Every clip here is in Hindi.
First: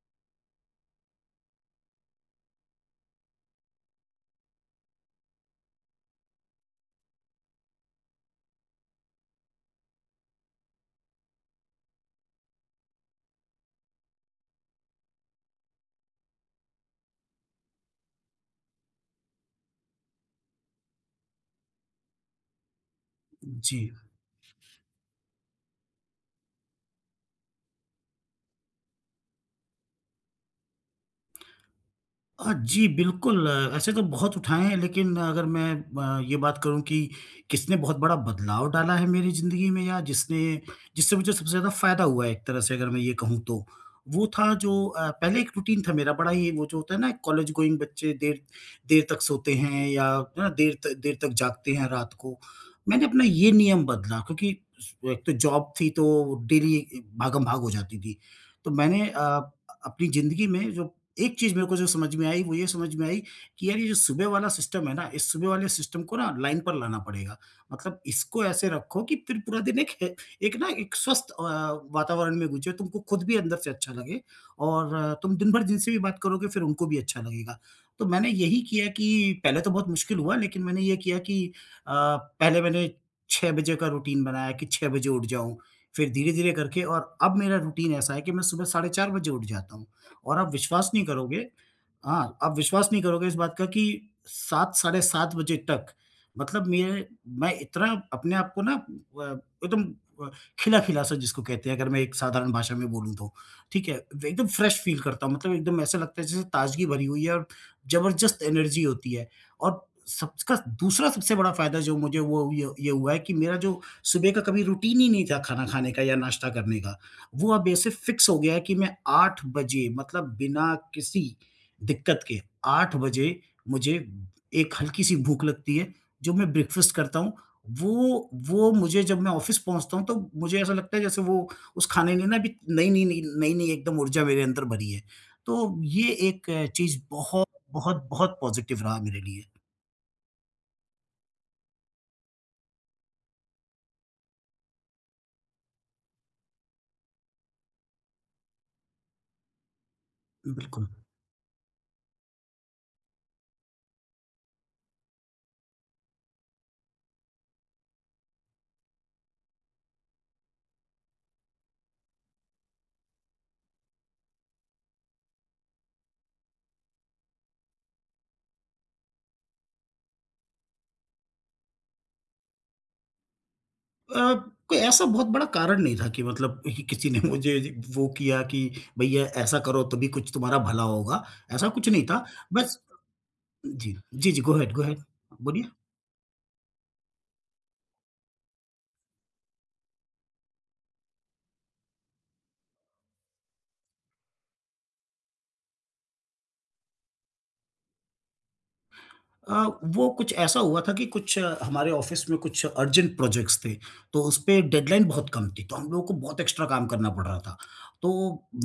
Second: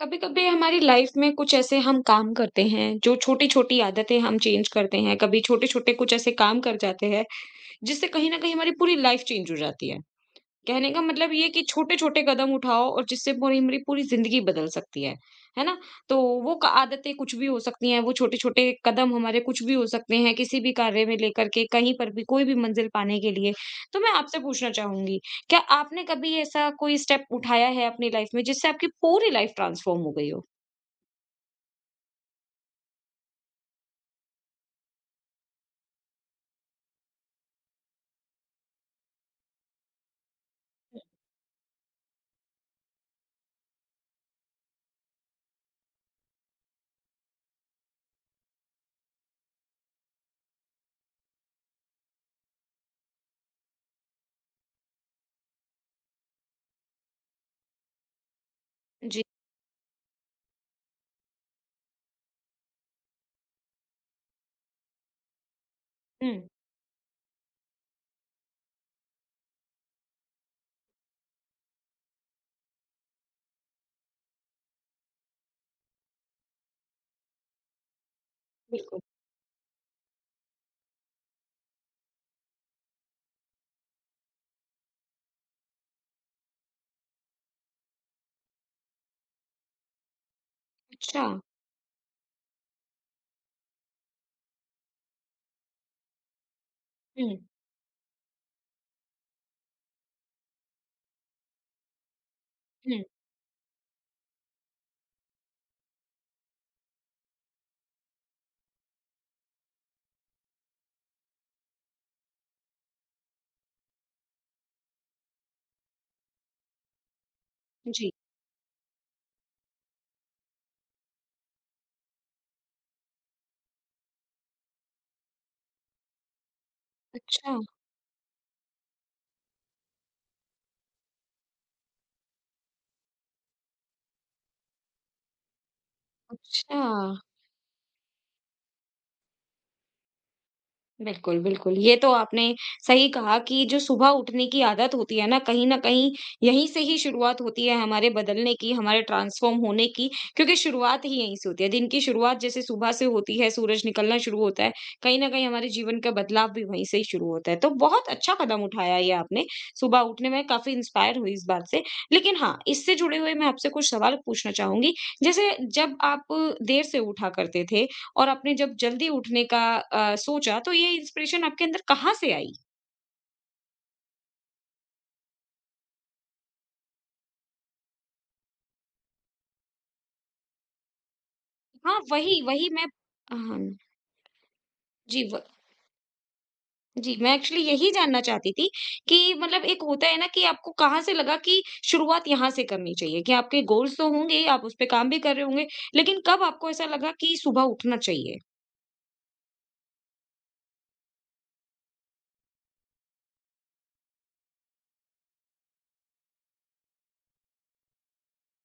कभी कभी हमारी लाइफ में कुछ ऐसे हम काम करते हैं जो छोटी छोटी आदतें हम चेंज करते हैं कभी छोटे छोटे कुछ ऐसे काम कर जाते हैं जिससे कहीं ना कहीं हमारी पूरी लाइफ चेंज हो जाती है। कहने का मतलब ये कि छोटे छोटे कदम उठाओ और जिससे पूरी हमारी पूरी जिंदगी बदल सकती है। है ना। तो वो आदतें कुछ भी हो सकती हैं वो छोटे छोटे कदम हमारे कुछ भी हो सकते हैं किसी भी कार्य में लेकर के कहीं पर भी कोई भी मंजिल पाने के लिए। जी। तो मैं आपसे पूछना चाहूंगी। क्या आपने कभी ऐसा कोई स्टेप उठाया है अपनी लाइफ में जिससे आपकी पूरी लाइफ ट्रांसफॉर्म हो गई हो? जी, बिल्कुल। ऐसे तो बहुत उठाए हैं, लेकिन अगर मैं ये बात करूँ कि किसने बहुत बड़ा बदलाव डाला है मेरी ज़िंदगी में, या जिसने जिससे मुझे सबसे ज़्यादा फ़ायदा हुआ है, एक तरह से अगर मैं ये कहूँ, तो वो था जो, पहले एक रूटीन था मेरा बड़ा ही, वो जो होता है ना, कॉलेज गोइंग बच्चे देर देर तक सोते हैं, या है ना, देर त देर तक जागते हैं रात को। मैंने अपना ये नियम बदला, क्योंकि एक तो जॉब थी, तो डेली भागम-भाग हो जाती थी। तो मैंने जी, अपनी ज़िंदगी में जो एक चीज़ मेरे को जो समझ में आई, वो ये समझ में आई कि यार, ये जो सुबह वाला सिस्टम है ना, इस सुबह वाले सिस्टम को ना हुँ, लाइन पर लाना पड़ेगा। मतलब इसको ऐसे रखो कि फिर पूरा दिन एक ना एक स्वस्थ वातावरण में गुजरे, तुमको खुद भी अंदर से अच्छा लगे और तुम दिन भर जिनसे भी बात करोगे, फिर उनको भी अच्छा लगेगा। तो मैंने यही किया बिल्कुल। कि पहले तो बहुत मुश्किल हुआ, लेकिन मैंने ये किया कि अ, पहले मैंने 6 बजे का रूटीन बनाया कि 6 बजे उठ जाऊँ, फिर धीरे-धीरे करके, और अब मेरा रूटीन ऐसा है कि मैं सुबह साढ़े 4 बजे उठ जाता हूँ। और आप विश्वास नहीं अच्छा। करोगे हाँ, आप विश्वास नहीं करोगे इस बात का कि 7 साढ़े 7 बजे तक, मतलब मेरे हुँ, मैं इतना अपने आप को ना, एकदम अ, खिला-खिला सा, जिसको कहते हैं, अगर मैं एक साधारण भाषा में हुँ, बोलूँ तो, ठीक है? एकदम फ्रेश फ़ील करता हूँ। मतलब एकदम ऐसा लगता है जैसे ताज़गी भरी हुई है, और ज़बरदस्त एनर्जी होती है। और सबका दूसरा सबसे बड़ा फ़ायदा जो मुझे वो ये हुआ है कि मेरा जो सुबह का कभी रूटीन ही नहीं था खाना खाने का या नाश्ता करने का, वो अब ऐसे जी। फिक्स हो गया है कि मैं 8 बजे, मतलब बिना किसी दिक्कत के, 8 बजे मुझे एक हल्की-सी भूख लगती है, जो मैं ब्रेकफ़ास्ट करता हूँ। अच्छा, वो मुझे जब मैं ऑफ़िस पहुँचता हूँ, तो मुझे ऐसा लगता है जैसे वो, उस खाने ने ना अभी नई-नई एकदम ऊर्जा मेरे अंदर भरी है। तो ये एक अच्छा। चीज़ बहुत, बहुत, बहुत पॉज़िटिव रहा मेरे लिए। बिल्कुल, बिल्कुल। ये तो आपने सही कहा कि जो सुबह उठने की आदत होती है ना, कहीं न कहीं यहीं से ही शुरुआत होती है हमारे बदलने की, हमारे ट्रांसफ़ॉर्म होने की, क्योंकि बिल्कुल। शुरुआत ही यहीं से होती है। दिन की शुरुआत जैसे सुबह से होती है, सूरज निकलना शुरू होता है, कहीं न कहीं हमारे जीवन का बदलाव भी वहीं से ही शुरू होता है। तो बहुत अच्छा कदम उठाया ये आपने, सुबह उठने में काफ़ी इंस्पायर हुई इस बात से। लेकिन हाँ, इससे जुड़े हुए मैं आपसे कुछ सवाल पूछना चाहूँगी। जैसे जब आप देर से उठा करते थे और आपने जब जल्दी उठने का सोचा तो ये इंस्पिरेशन आपके अंदर कहाँ से आई? अ, कोई ऐसा बहुत बड़ा कारण नहीं था कि मतलब कि किसी ने मुझे वो किया कि भैया ऐसा करो, तभी कुछ तुम्हारा भला होगा, ऐसा कुछ हाँ, नहीं था। वही, वही बस। मैं हाँ, जी, जी, जी, गो अहेड गो अहेड, जी व बोलिए। जी, मैं एक्चुअली यही जानना चाहती थी कि मतलब एक होता है ना कि आपको कहाँ से लगा कि शुरुआत यहाँ से करनी चाहिए कि आपके गोल्स तो होंगे, आप उस पे काम भी कर रहे होंगे, लेकिन कब आपको ऐसा लगा कि सुबह उठना चाहिए? अ, वो कुछ ऐसा हुआ था कि कुछ हमारे ऑफिस में कुछ अर्जेंट प्रोजेक्ट्स थे, तो उस पे डेडलाइन बहुत कम थी, तो हम लोगों को बहुत एक्स्ट्रा काम करना पड़ रहा था। तो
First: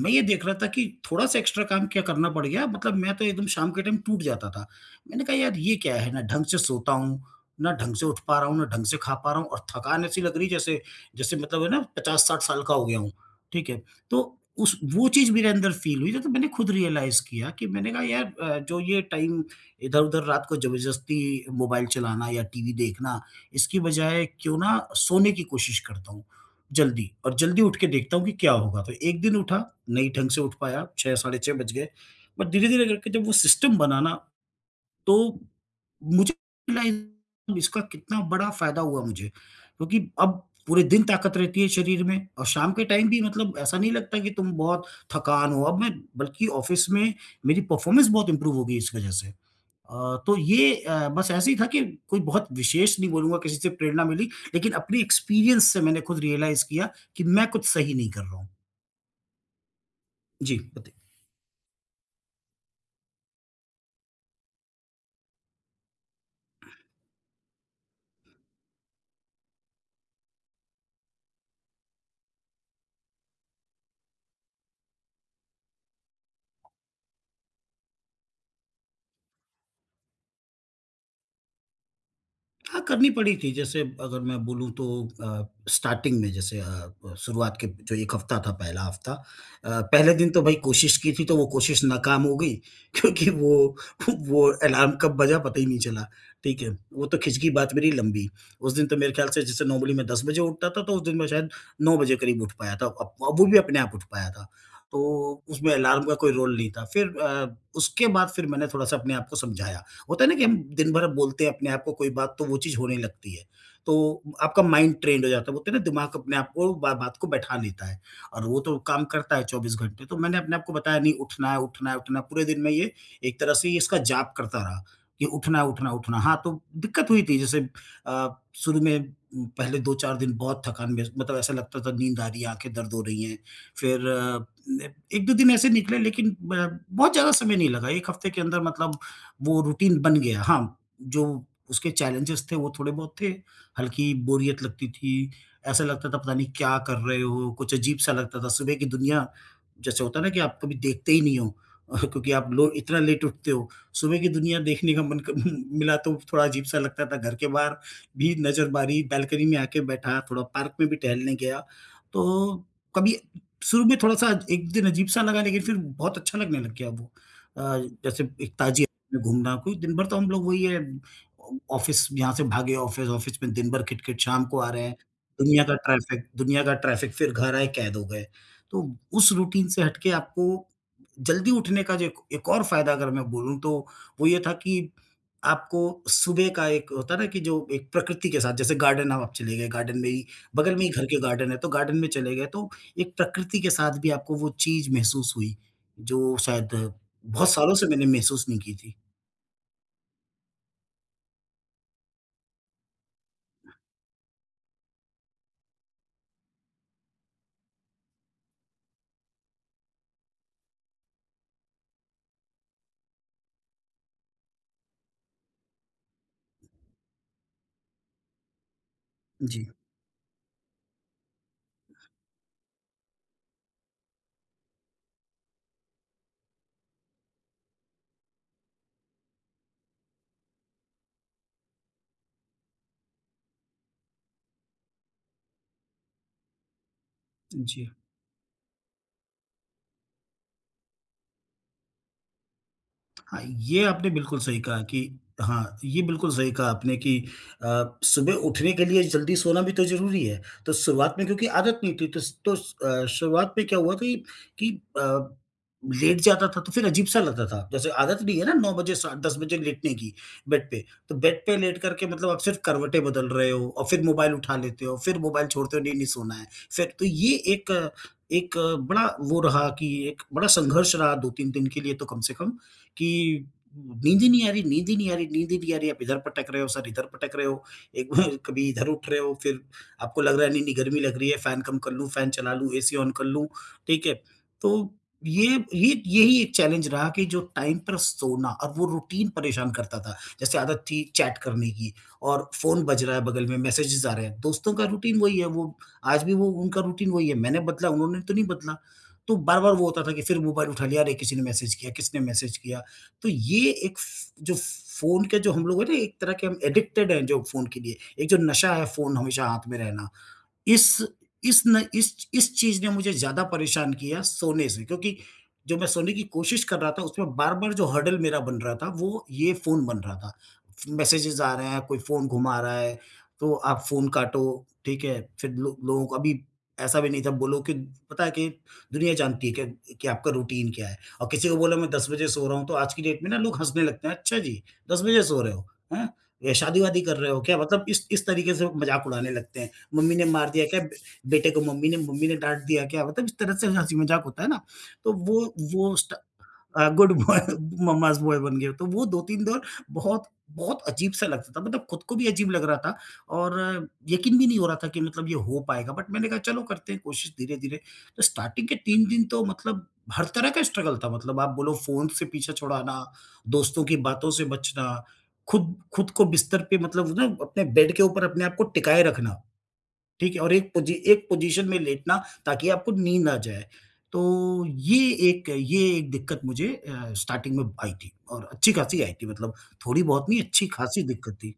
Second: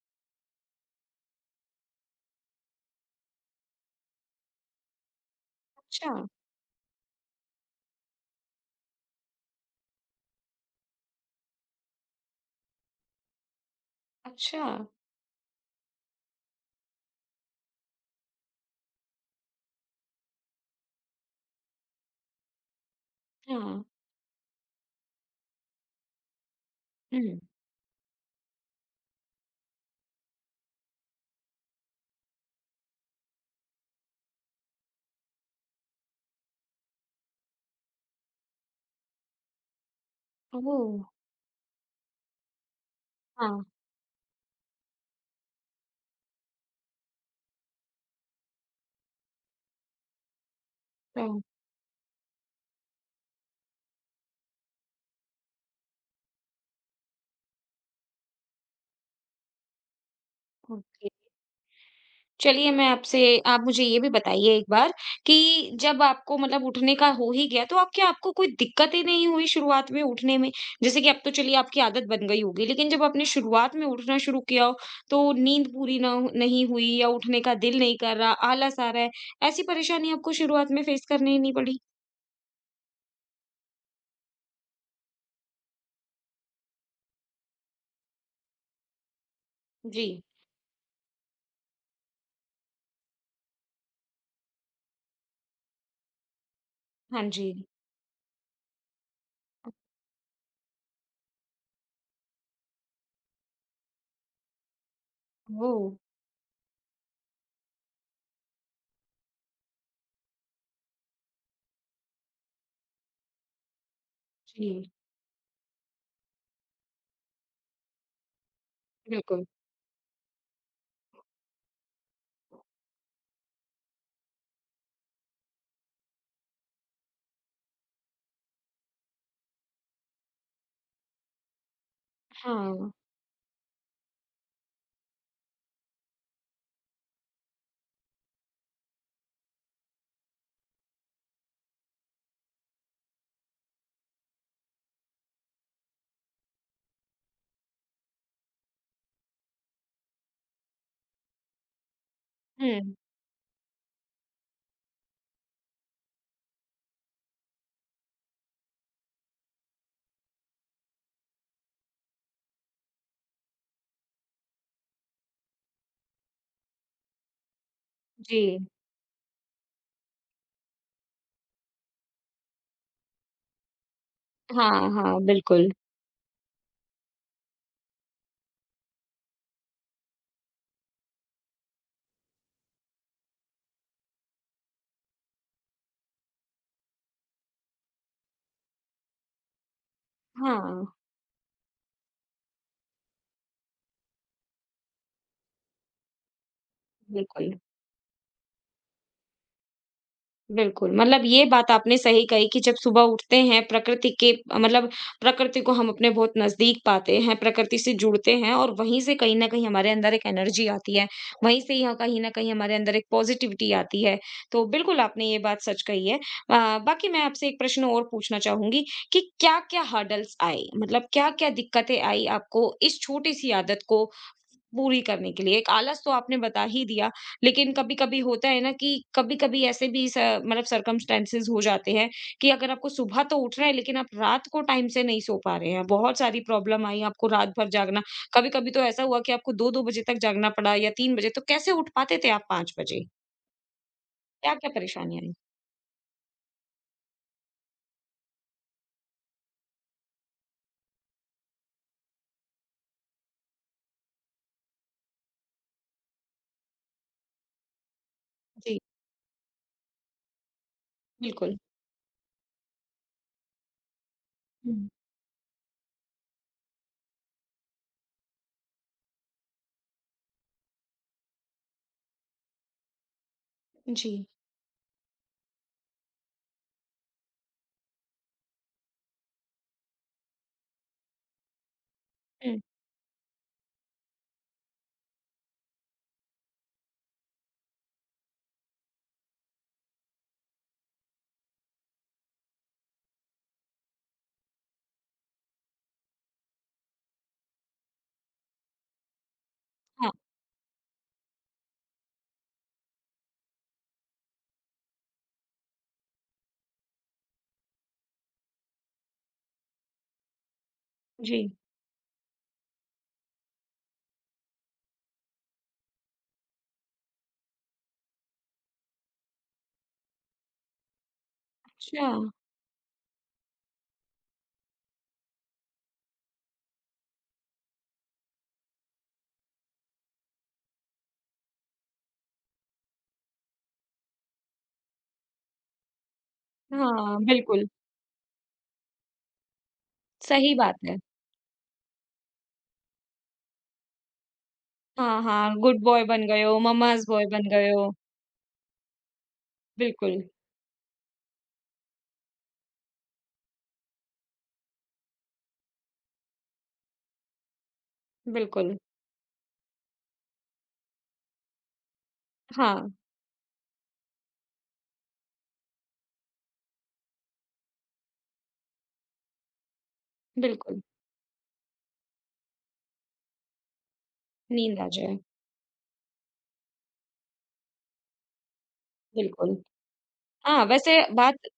मैं ये देख रहा था कि थोड़ा-सा एक्स्ट्रा काम क्या करना पड़ गया, मतलब मैं तो एकदम शाम के टाइम टूट जाता था। मैंने कहा, "यार, ये क्या है? अच्छा, ना ढंग से सोता हूँ, ना ढंग से उठ पा रहा हूँ, ना ढंग से खा पा रहा हूँ, और थकान ऐसी लग रही है जैसे जैसे मतलब है ना, 50-60 साल का हो गया हूँ।" ठीक है? तो अच्छा, उस वो चीज़ मेरे अंदर फ़ील हुई, तो मैंने खुद रियलाइज़ किया। कि मैंने कहा, "यार, जो ये टाइम इधर-उधर रात को ज़बरदस्ती मोबाइल चलाना या टीवी देखना, इसकी हाँ, बजाय क्यों ना सोने की कोशिश करता हूँ, जल्दी, और हुँ, जल्दी उठ के देखता हूँ कि क्या होगा?" तो एक दिन उठा, नहीं ढंग से उठ पाया, 6 साढ़े 6 बज गए, बट धीरे-धीरे करके जब वो सिस्टम बना ना, तो मुझे रियलाइज़ इसका कितना बड़ा फ़ायदा हुआ मुझे, क्योंकि अब पूरे दिन ओह! ताकत रहती है शरीर में, और शाम के टाइम भी मतलब हाँ, ऐसा नहीं लगता कि तुम बहुत थकान हो। अब मैं बल्कि ऑफ़िस में मेरी परफ़ॉर्मेंस बहुत इम्प्रूव हो गई इस वजह से। तो ये बस हाँ, ऐसे ही था कि कोई बहुत विशेष नहीं बोलूँगा किसी से प्रेरणा मिली, लेकिन अपने एक्सपीरियंस से मैंने खुद रियलाइज़ किया कि मैं कुछ सही नहीं कर रहा हूँ। जी। ओके। चलिए मैं आपसे आप मुझे ये भी बताइए एक बार कि जब आपको मतलब उठने का हो ही गया, तो आप क्या आपको कोई दिक्कतें नहीं हुई शुरुआत में उठने में? जैसे कि अब तो चलिए आपकी आदत बन गई होगी, लेकिन जब आपने शुरुआत में उठना शुरू किया हो, तो नींद पूरी ना हो नहीं हुई या उठने का दिल नहीं कर रहा, आलस आ रहा है, ऐसी परेशानी आपको शुरुआत में फेस करनी नहीं पड़ी? हाँ, करनी पड़ी थी। जैसे अगर मैं बोलूँ तो स्टार्टिंग में, जैसे शुरुआत के जो 1 हफ़्ता था, पहला हफ़्ता, जी। पहले दिन तो भई कोशिश की थी, तो वो कोशिश नाकाम हो गई क्योंकि वो, अलार्म कब बजा पता ही नहीं चला, ठीक है? वो तो हाँ खिंच जी। गई बात मेरी लंबी। उस दिन तो मेरे ख़्याल से जैसे नॉर्मली मैं 10 बजे उठता था, तो उस दिन मैं शायद 9 बजे करीब उठ पाया था। अब वो भी अपने आप उठ पाया था, तो उसमें ओह! अलार्म का कोई रोल नहीं था। फिर उसके बाद फिर मैंने थोड़ा-सा अपने आप को समझाया। होता है ना कि हम दिन भर बोलते हैं अपने आप को कोई बात, तो वो चीज़ होने लगती है। तो आपका जी, माइंड ट्रेन्ड हो जाता है, बोलते हैं ना, दिमाग अपने आप को बा बात को बैठा लेता है, और वो तो काम करता है बिल्कुल। 24 घंटे। तो मैंने अपने आप को बताया, नहीं उठना है, उठना है, उठना है, पूरे दिन मैं ये एक तरह से इसका जाप करता रहा कि उठना है, उठना है, उठना है। हाँ, तो दिक्कत हुई थी जैसे अ, शुरू में पहले 2-4 दिन बहुत थकान महस मतलब ऐसा लगता था नींद आ रही है, आँखें हाँ। दर्द हो रही हैं। फिर 1-2 दिन ऐसे निकले, लेकिन ब बहुत ज़्यादा समय नहीं लगा, 1 हफ्ते के अंदर मतलब वो रूटीन बन गया। हाँ, जो उसके चैलेंजेज़ थे वो थोड़े बहुत थे, हल्की बोरियत लगती थी, ऐसा लगता था पता नहीं क्या कर रहे हो, कुछ अजीब-सा लगता था। सुबह की दुनिया, जैसे होता है ना कि आप कभी देखते ही नहीं हो क्योंकि आप लो हुँ। इतना लेट उठते हो। सुबह की दुनिया देखने का मन क मिला तो थोड़ा अजीब-सा लगता था। घर के बाहर भी नज़र मारी, बालकनी में आके बैठा, थोड़ा पार्क में भी टहलने गया। तो कभी शुरू में थोड़ा-सा एक दिन अजीब-सा लगा, लेकिन फिर बहुत अच्छा लगने लग गया वो। जैसे जी। एक ताज़गी में घूमना, क्योंकि दिन भर तो हम लोग वही है, ऑ ऑफ़िस, यहाँ से भागे ऑफ़िस, ऑफ़िस में दिन भर किट-किट, शाम को आ हाँ, रहे हैं, हाँ, बिल्कुल। दुनिया का ट्रैफ़िक, फिर घर आए कैद हो गए। तो उस रूटीन से हट के आपको जल्दी उठने का जो एक एक और फ़ायदा, अगर मैं बोलूँ तो वो ये था कि आपको सुबह का, एक होता है ना कि जो एक प्रकृति के साथ, जैसे गार्डन हम आप चले गए, गार्डन में ही बगल में हाँ, ही घर के गार्डन है, तो गार्डन में चले गए, तो एक प्रकृति के साथ भी आपको वो चीज़ महसूस हुई, जो शायद बहुत बिल्कुल। सालों से मैंने महसूस नहीं की थी। बिल्कुल, मतलब ये बात आपने सही कही कि जब सुबह उठते हैं प्रकृति के मतलब प्रकृति को हम अपने बहुत नज़दीक पाते हैं, प्रकृति से जुड़ते हैं और वहीं से कहीं न कहीं हमारे अंदर एक एनर्जी आती है, वहीं से यहाँ कहीं न कहीं हमारे अंदर एक पॉज़िटिविटी आती है। तो बिल्कुल, आपने ये बात सच कही है। बाकी मैं आपसे एक प्रश्न और पूछना चाहूँगी कि जी, क्या-क्या हर्डल्स आए? मतलब क्या-क्या दिक्कतें आई आपको इस छोटी-सी आदत को पूरी करने के लिए? एक आलस तो आपने बता ही दिया, लेकिन कभी-कभी होता है ना कि कभी-कभी ऐसे भी स मतलब सर्कमस्टेंसेस हो जाते हैं कि अगर आपको सुबह तो उठ रहा है लेकिन आप रात को टाइम से नहीं सो पा रहे हैं। बहुत सारी प्रॉब्लम आई, आपको रात भर जी। जागना कभी-कभी तो ऐसा हुआ कि आपको 2-2 बजे तक जागना पड़ा या 3 बजे तो कैसे उठ पाते थे आप 5 बजे? हाँ, ये आपने बिल्कुल सही क्या-क्या कहा कि परेशानी आई? हाँ, ये बिल्कुल सही कहा आपने कि सुबह उठने के लिए जल्दी सोना भी तो ज़रूरी है। तो शुरुआत में क्योंकि आदत नहीं थी, तो स तो शुरुआत में क्या हुआ था कि कि अ, लेट जाता था तो फिर अजीब-सा लगता था। जैसे आदत नहीं है ना 9 जी, बजे सा 10 बजे लेटने की बेड पे। तो बेड पे बिल्कुल। लेट कर के, मतलब आप सिर्फ़ करवटें बदल रहे हो और फिर मोबाइल उठा लेते हुँ, हो, फिर मोबाइल छोड़ते हो, नहीं, नहीं सोना है। फिर तो ये बड़ा वो रहा कि एक बड़ा संघर्ष रहा 2-3 दिन के लिए तो कम से कम। कि नींद जी। ही नहीं आ रही, नींद ही नहीं आ रही, नींद ही नहीं आ रही, आप इधर पटक रहे हो, सर इधर पटक रहे हो, एक बार कभी इधर उठ रहे हो, फिर आपको लग रहा है नहीं-नहीं गर्मी लग रही है, फ़ैन कम कर लूँ, फ़ैन चला हुँ, लूँ, एसी ऑन कर लूँ, ठीक है? तो ये ये यही एक चैलेंज रहा कि जो टाइम पर सोना और वो रूटीन परेशान करता था। जैसे आदत थी चैट करने की और फ़ोन बज रहा है बगल में, मैसेजेज़ आ रहे हैं, दोस्तों का रूटीन वही है, वो आज भी वो उनका रूटीन वही है, मैंने बदला, उन्होंने तो नहीं बदला। तो बार-बार वो होता था हाँ, कि फिर मोबाइल उठा लिया, अरे किसी ने मैसेज किया, किसने मैसेज किया? तो ये एक फ़ जो फ़ोन के, जो हम लोग हैं ना, एक तरह के हम एडिक्टेड हैं जो फ़ोन के लिए, एक जो नशा है फ़ोन हमेशा हाथ में रहना, इस जी। इस न इस इस चीज़ ने मुझे ज़्यादा परेशान किया सोने से, क्योंकि जो मैं सोने की कोशिश कर रहा था उसमें बार-बार जो हर्डल मेरा बन रहा था वो ये फ़ोन बन रहा था। मैसेजेस आ रहे हैं, कोई अच्छा, फ़ोन घुमा रहा है, तो आप फ़ोन काटो, ठीक है? फिर लो लोगों को अभी ऐसा भी नहीं था बोलो कि पता है कि दुनिया जानती है कि आपका रूटीन क्या है और किसी को बोला मैं 10 बजे सो रहा हूँ तो आज की डेट में ना लोग हँसने लगते हैं, "अच्छा जी, 10 बजे सो रहे हो? हैं? ये शादी-वादी कर हाँ, रहे हो क्या?" बिल्कुल, मतलब इस तरीके से मज़ाक उड़ाने लगते हैं। मम्मी ने मार सही दिया बात क्या? है। बेटे को मम्मी ने डाँट दिया क्या? मतलब इस तरह से हँसी-मज़ाक होता है ना, तो हाँ, हाँ, गुड वो बॉय स्ट बन गए हो, मम्माज़ गुड बॉय बॉय बन गए हो। मम्माज़ बॉय बन गए। तो वो 2-3 दौर बिल्कुल, बहुत बहुत अजीब-सा लगता था। मतलब खुद को भी अजीब लग रहा था और यकीन भी नहीं हो रहा था कि मतलब ये हो पाएगा। बट मैंने कहा चलो करते हैं कोशिश धीरे-धीरे। तो स्टार्टिंग के बिल्कुल। 3 दिन तो मतलब हर तरह का स्ट्रगल था। मतलब आप बोलो फ़ोन से पीछा हाँ, छुड़ाना, दोस्तों की बातों से बचना, खुद खुद को बिस्तर पे मतलब ना अपने बेड के ऊपर अपने आप को टिकाए रखना। ठीक है? और बिल्कुल। एक पोज़ीशन में लेटना ताकि आपको नींद आ जाए। तो नींद आ ये जाए, ये एक दिक्कत मुझे स्टार्टिंग में आई थी और अच्छी-खासी आई थी मतलब बिल्कुल। थोड़ी-बहुत नहीं हाँ, वैसे अच्छी-खासी दिक्कत बात थी।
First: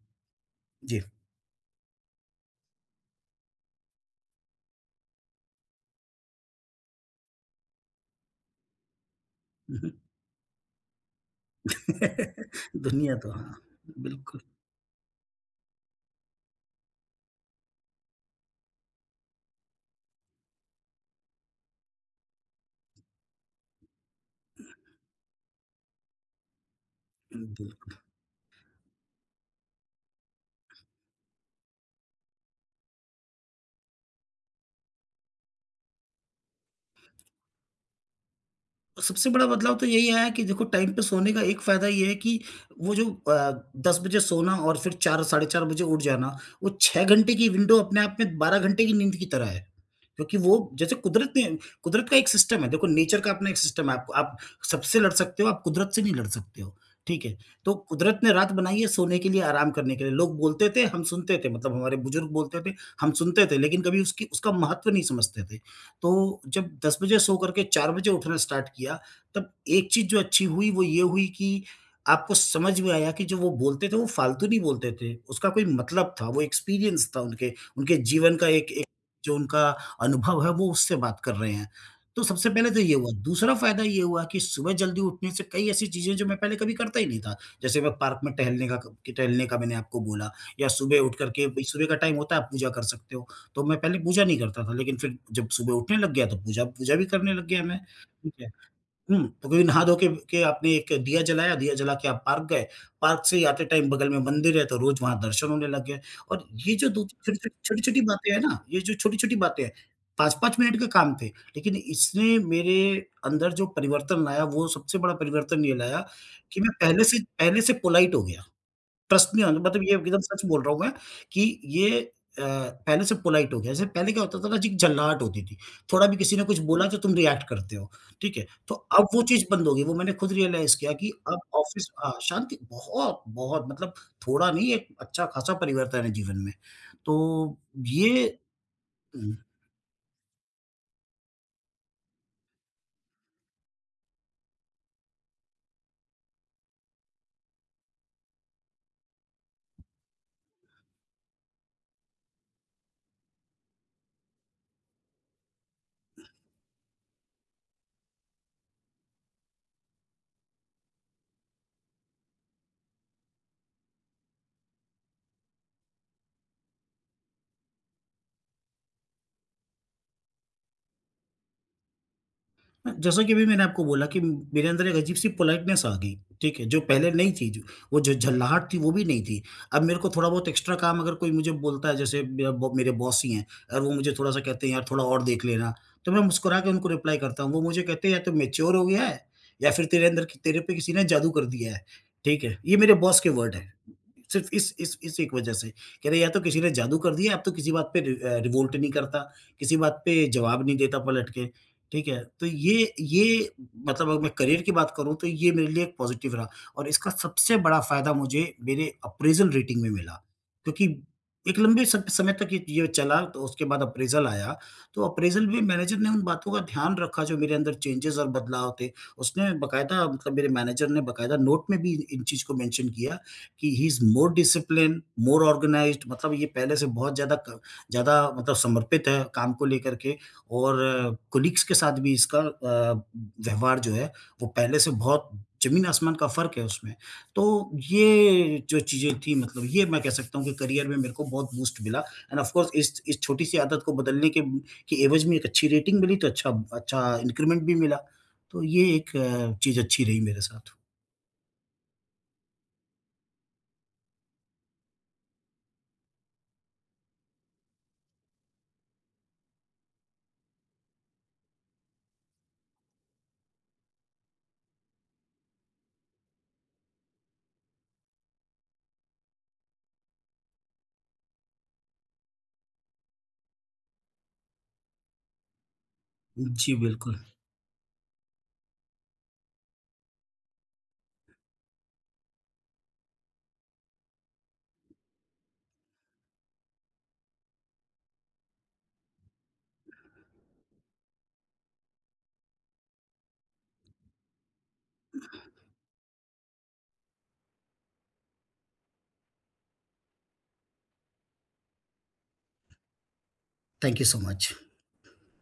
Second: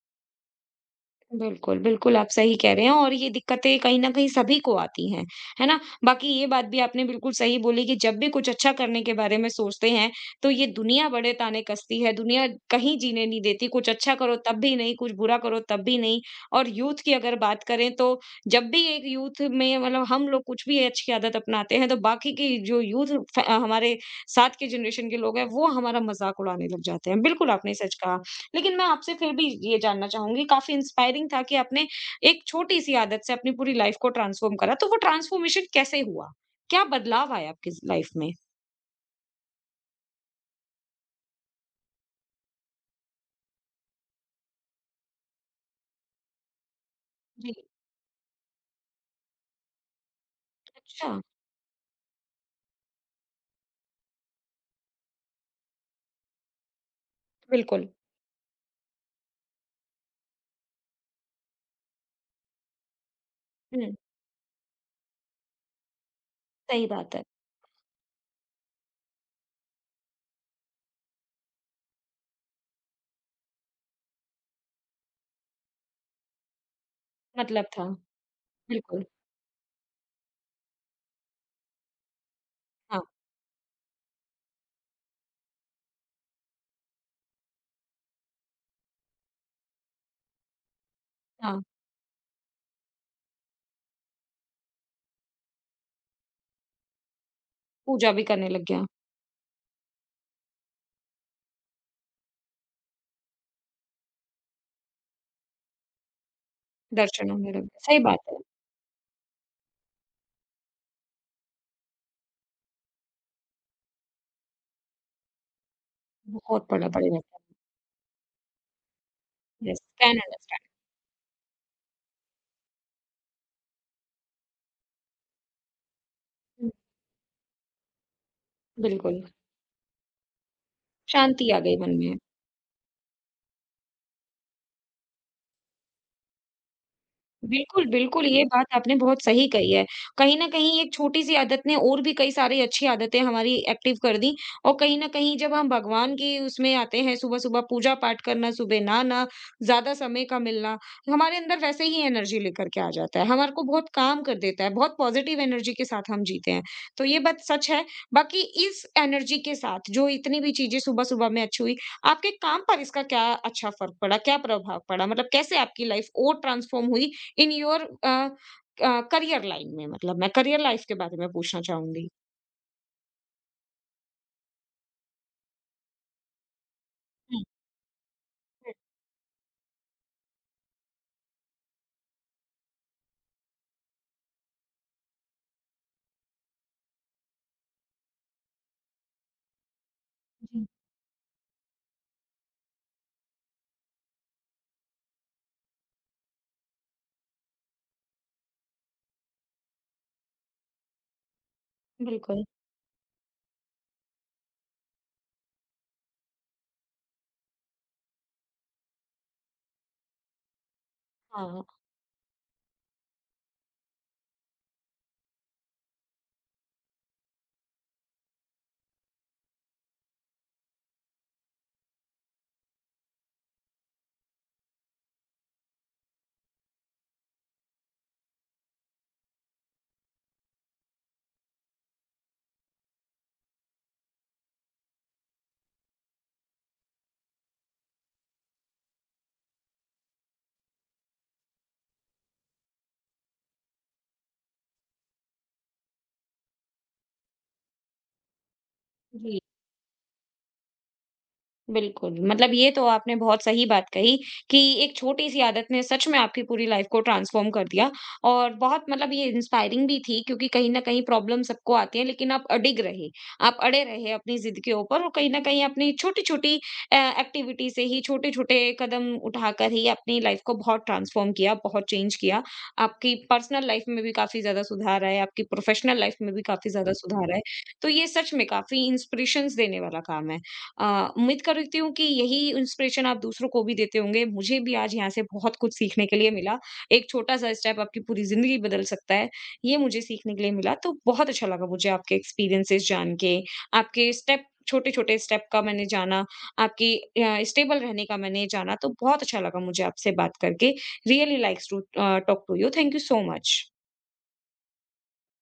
जी। बिल्कुल, बिल्कुल आप सही कह रहे हैं और ये दिक्कतें कहीं न कहीं सभी को आती हैं, है ना? बाकी ये बात भी आपने बिल्कुल सही बोली कि जब भी कुछ अच्छा करने के बारे में सोचते हैं, तो ये दुनिया बड़े ताने कसती है, दुनिया कहीं दुनिया जीने तो नहीं हाँ, देती, कुछ अच्छा करो बिल्कुल। तब भी नहीं, कुछ बुरा करो तब भी नहीं। और यूथ की अगर बात करें तो जब भी एक यूथ में मतलब हम लोग कुछ भी अच्छी आदत अपनाते हैं, तो बाकी की जो यूथ फ हमारे साथ के जनरेशन के लोग हैं, वो हमारा मज़ाक उड़ाने लग जाते हैं। बिल्कुल, आपने बिल्कुल। सच कहा। लेकिन मैं आपसे फिर भी ये जानना चाहूँगी, काफ़ी इंस्पायरिंग था कि आपने एक छोटी-सी आदत से अपनी पूरी लाइफ़ को ट्रांसफ़ॉर्म करा, तो वो ट्रांसफ़ॉर्मेशन कैसे हुआ? क्या बदलाव आया आपकी ज़ लाइफ़ में? सबसे बड़ा बदलाव तो यही आया कि देखो टाइम पे सोने का एक फायदा ये है कि वो जो 10 बजे सोना और फिर 4 साढ़े 4 बजे उठ जाना, वो 6 घंटे की जी। विंडो अपने आप में 12 घंटे की नींद की तरह है। क्योंकि वो जैसे अच्छा। कुदरत ने कुदरत का एक सिस्टम है, देखो नेचर का अपना एक सिस्टम है, आप सबसे लड़ सकते हो, आप कुदरत से नहीं लड़ सकते हो, ठीक है? तो बिल्कुल। कुदरत ने रात बनाई है सोने के लिए, आराम करने के लिए। लोग बोलते थे, हम सुनते थे, मतलब हमारे बुजुर्ग बोलते थे, हम सुनते थे, लेकिन हुँ, कभी उसकी उसका महत्व नहीं समझते थे। तो जब सही 10 बात बजे है। सो करके 4 बजे उठना स्टार्ट किया, तब एक चीज़ जो अच्छी हुई वो ये हुई कि आपको समझ में आया कि जो वो बोलते थे वो फालतू नहीं बोलते थे, उसका कोई मतलब था, वो एक्सपीरियंस था उनके मतलब था। उनके जीवन का एक एक बिल्कुल। जो उनका अनुभव है वो उससे बात कर रहे हैं। तो सबसे पहले तो ये हाँ, हुआ, दूसरा फ़ायदा ये हुआ कि सुबह जल्दी उठने से कई ऐसी चीज़ें जो मैं पहले कभी करता ही नहीं था, जैसे मैं पार्क में टहलने का मैंने आपको बोला या सुबह उठ कर के भाई हाँ। सुबह का टाइम होता है आप पूजा कर सकते हो। तो मैं पहले पूजा नहीं करता था, लेकिन फिर जब सुबह उठने लग गया तो पूजा पूजा भी करने लग गया मैं, पूजा भी ठीक है। करने लग गया, हुँ, तो कभी नहा धो के आपने एक दिया जलाया, दिया जला के आप पार्क गए, पार्क से ही आते टाइम बगल में मंदिर है तो रोज़ वहाँ दर्शन होने लग गए और ये जो दो दर्शन होने लग गया। सही छोटी-छोटी बात बातें है। हैं ना, ये जो छोटी-छोटी बातें हैं, 5-5 मिनट के काम थे, लेकिन इसने मेरे अंदर जो परिवर्तन लाया वो सबसे बड़ा परिवर्तन ये लाया कि बहुत मैं बड़ा बढ़िया था। पहले से पोलाइट हो गया। ट्रस्ट नहीं होना यस, मतलब ये एकदम कैन सच बोल अंडरस्टैंड। रहा हूँ मैं कि ये अ, पहले से पोलाइट हो गया। जैसे पहले क्या होता था ना जी झल्लाहट होती थी। थोड़ा भी किसी ने कुछ हुँ, बोला तो तुम रिएक्ट करते हो, ठीक है? तो अब वो बिल्कुल। चीज़ बंद हो गई। वो मैंने खुद रियलाइज़ किया कि अब शांति आ गई ऑफ़िस मन हाँ, में। शांति बहुत मतलब थोड़ा नहीं एक अच्छा खासा परिवर्तन है जीवन में। तो बिल्कुल, ये बिल्कुल, ये बात आपने बहुत हुँ। सही कही है। कहीं न कहीं एक छोटी-सी आदत ने और भी कई सारी अच्छी आदतें हमारी एक्टिव कर दी और कहीं न कहीं जब हम भगवान की उसमें आते हैं, सुबह-सुबह पूजा-पाठ करना, सुबह नहाना, ज़्यादा समय का मिलना, हमारे अंदर वैसे ही एनर्जी लेकर के आ जाता है। हमारे को बहुत काम कर देता है, बहुत पॉज़िटिव एनर्जी के साथ हम जीते हैं। तो ये बात सच है। बाकी इस एनर्जी के साथ जो इतनी भी चीज़ें सुबह-सुबह में अच्छी हुई, आपके काम पर इसका क्या अच्छा फ़र्क पड़ा? क्या प्रभाव पड़ा? मतलब कैसे आपकी लाइफ़ और ट्रांसफ़ॉर्म हुई इन योर करियर लाइन में मतलब मैं करियर लाइफ के बारे में पूछना चाहूँगी। जैसा कि अभी मैंने आपको बोला कि मेरे अंदर एक अजीब-सी पोलाइटनेस आ गई, ठीक है? जो पहले नहीं हुँ, थी, जो वो जो झल्लाहट हुँ, थी, वो भी नहीं थी। अब मेरे को थोड़ा बहुत एक्स्ट्रा काम अगर कोई मुझे बोलता है, जैसे मेरा बॉ मेरे बॉस ही हैं और वो मुझे थोड़ा-सा कहते हैं, "यार, थोड़ा और देख लेना।" तो मैं मुस्कुरा के उनको रिप्लाई करता हूँ। वो मुझे कहते हैं, "या तो मैच्योर हो गया है या फिर तेरे अंदर कि तेरे पे किसी ने जादू कर दिया है।" ठीक है? ये मेरे बॉस के वर्ड हैं। सिर्फ़ इस एक वजह से। कह रहे, "या तो किसी ने जादू कर दिया, अब तो किसी बात पे रिवोल्ट नहीं करता, किसी बात पे जवाब नहीं देता पलट के।" जी, ठीक है? बिल्कुल। तो ये मतलब अगर मैं करियर की बात करूँ तो ये मेरे लिए एक पॉज़िटिव रहा और इसका सबसे बड़ा फ़ायदा मुझे मेरे अप्रेज़ल रेटिंग में मिला। क्योंकि एक हाँ। लंबे सम समय तक ये चला तो उसके बाद अप्रेज़ल आया। तो अप्रेज़ल में मैनेजर ने उन बातों का ध्यान रखा जो मेरे अंदर चेंजेज़ और बदलाव थे। उसने बाकायदा मतलब मेरे मैनेजर ने बाकायदा नोट में भी इन चीज़ को मेंशन किया कि ही is more disciplined, more organised मतलब ये पहले से बहुत ज़्यादा मतलब समर्पित है काम को लेकर के और कोलीग्स के साथ भी इसका व्यवहार जो है वो पहले से बहुत ज़मीन आसमान का फ़र्क है उसमें। तो ये जो चीज़ें थी मतलब ये मैं कह सकता हूँ कि करियर में मेरे को बहुत बूस्ट मिला एंड ऑफ कोर्स इस छोटी-सी आदत को बदलने के की एवज़ में एक अच्छी रेटिंग मिली तो अच्छा अच्छा इंक्रीमेंट भी मिला। तो ये एक जी। चीज़ अच्छी रही मेरे साथ। बिल्कुल, मतलब ये तो आपने बहुत सही बात कही कि एक छोटी-सी आदत ने सच में आपकी पूरी लाइफ़ को ट्रांसफ़ॉर्म कर दिया और बहुत मतलब ये इंस्पायरिंग भी थी क्योंकि कहीं न कहीं प्रॉब्लम सबको आती है लेकिन आप अडिग रहे, आप अड़े रहे अपनी ज़िद के ऊपर और कहीं न कहीं अपनी छोटी-छोटी एक्टिविटी से ही छोटे-छोटे कदम उठाकर ही अपनी लाइफ़ को बहुत ट्रांसफ़ॉर्म किया, बहुत चेंज किया। आपकी पर्सनल लाइफ़ में भी काफ़ी ज़्यादा सुधार आया, आपकी प्रोफ़ेशनल लाइफ़ में भी काफ़ी जी, ज़्यादा बिल्कुल। सुधार आए। तो ये सच में काफ़ी इंस्पिरेशंस देने वाला काम है। अ, उम्मीद करती हूँ कि यही इंस्पिरेशन आप दूसरों को भी देते होंगे। मुझे भी आज यहाँ से बहुत कुछ सीखने के लिए मिला। एक छोटा-सा स्टेप आपकी पूरी ज़िंदगी बदल सकता है, ये मुझे सीखने के लिए मिला। तो बहुत अच्छा लगा मुझे आपके एक्सपीरियंसेस जान के, आपके स्टेप छोटे-छोटे स्टेप का मैंने जाना, आपकी स्टेबल रहने का मैंने जाना। तो बहुत अच्छा लगा मुझे आपसे बात करके। Really likes to talk to you. Thank you so much. Thank you so much.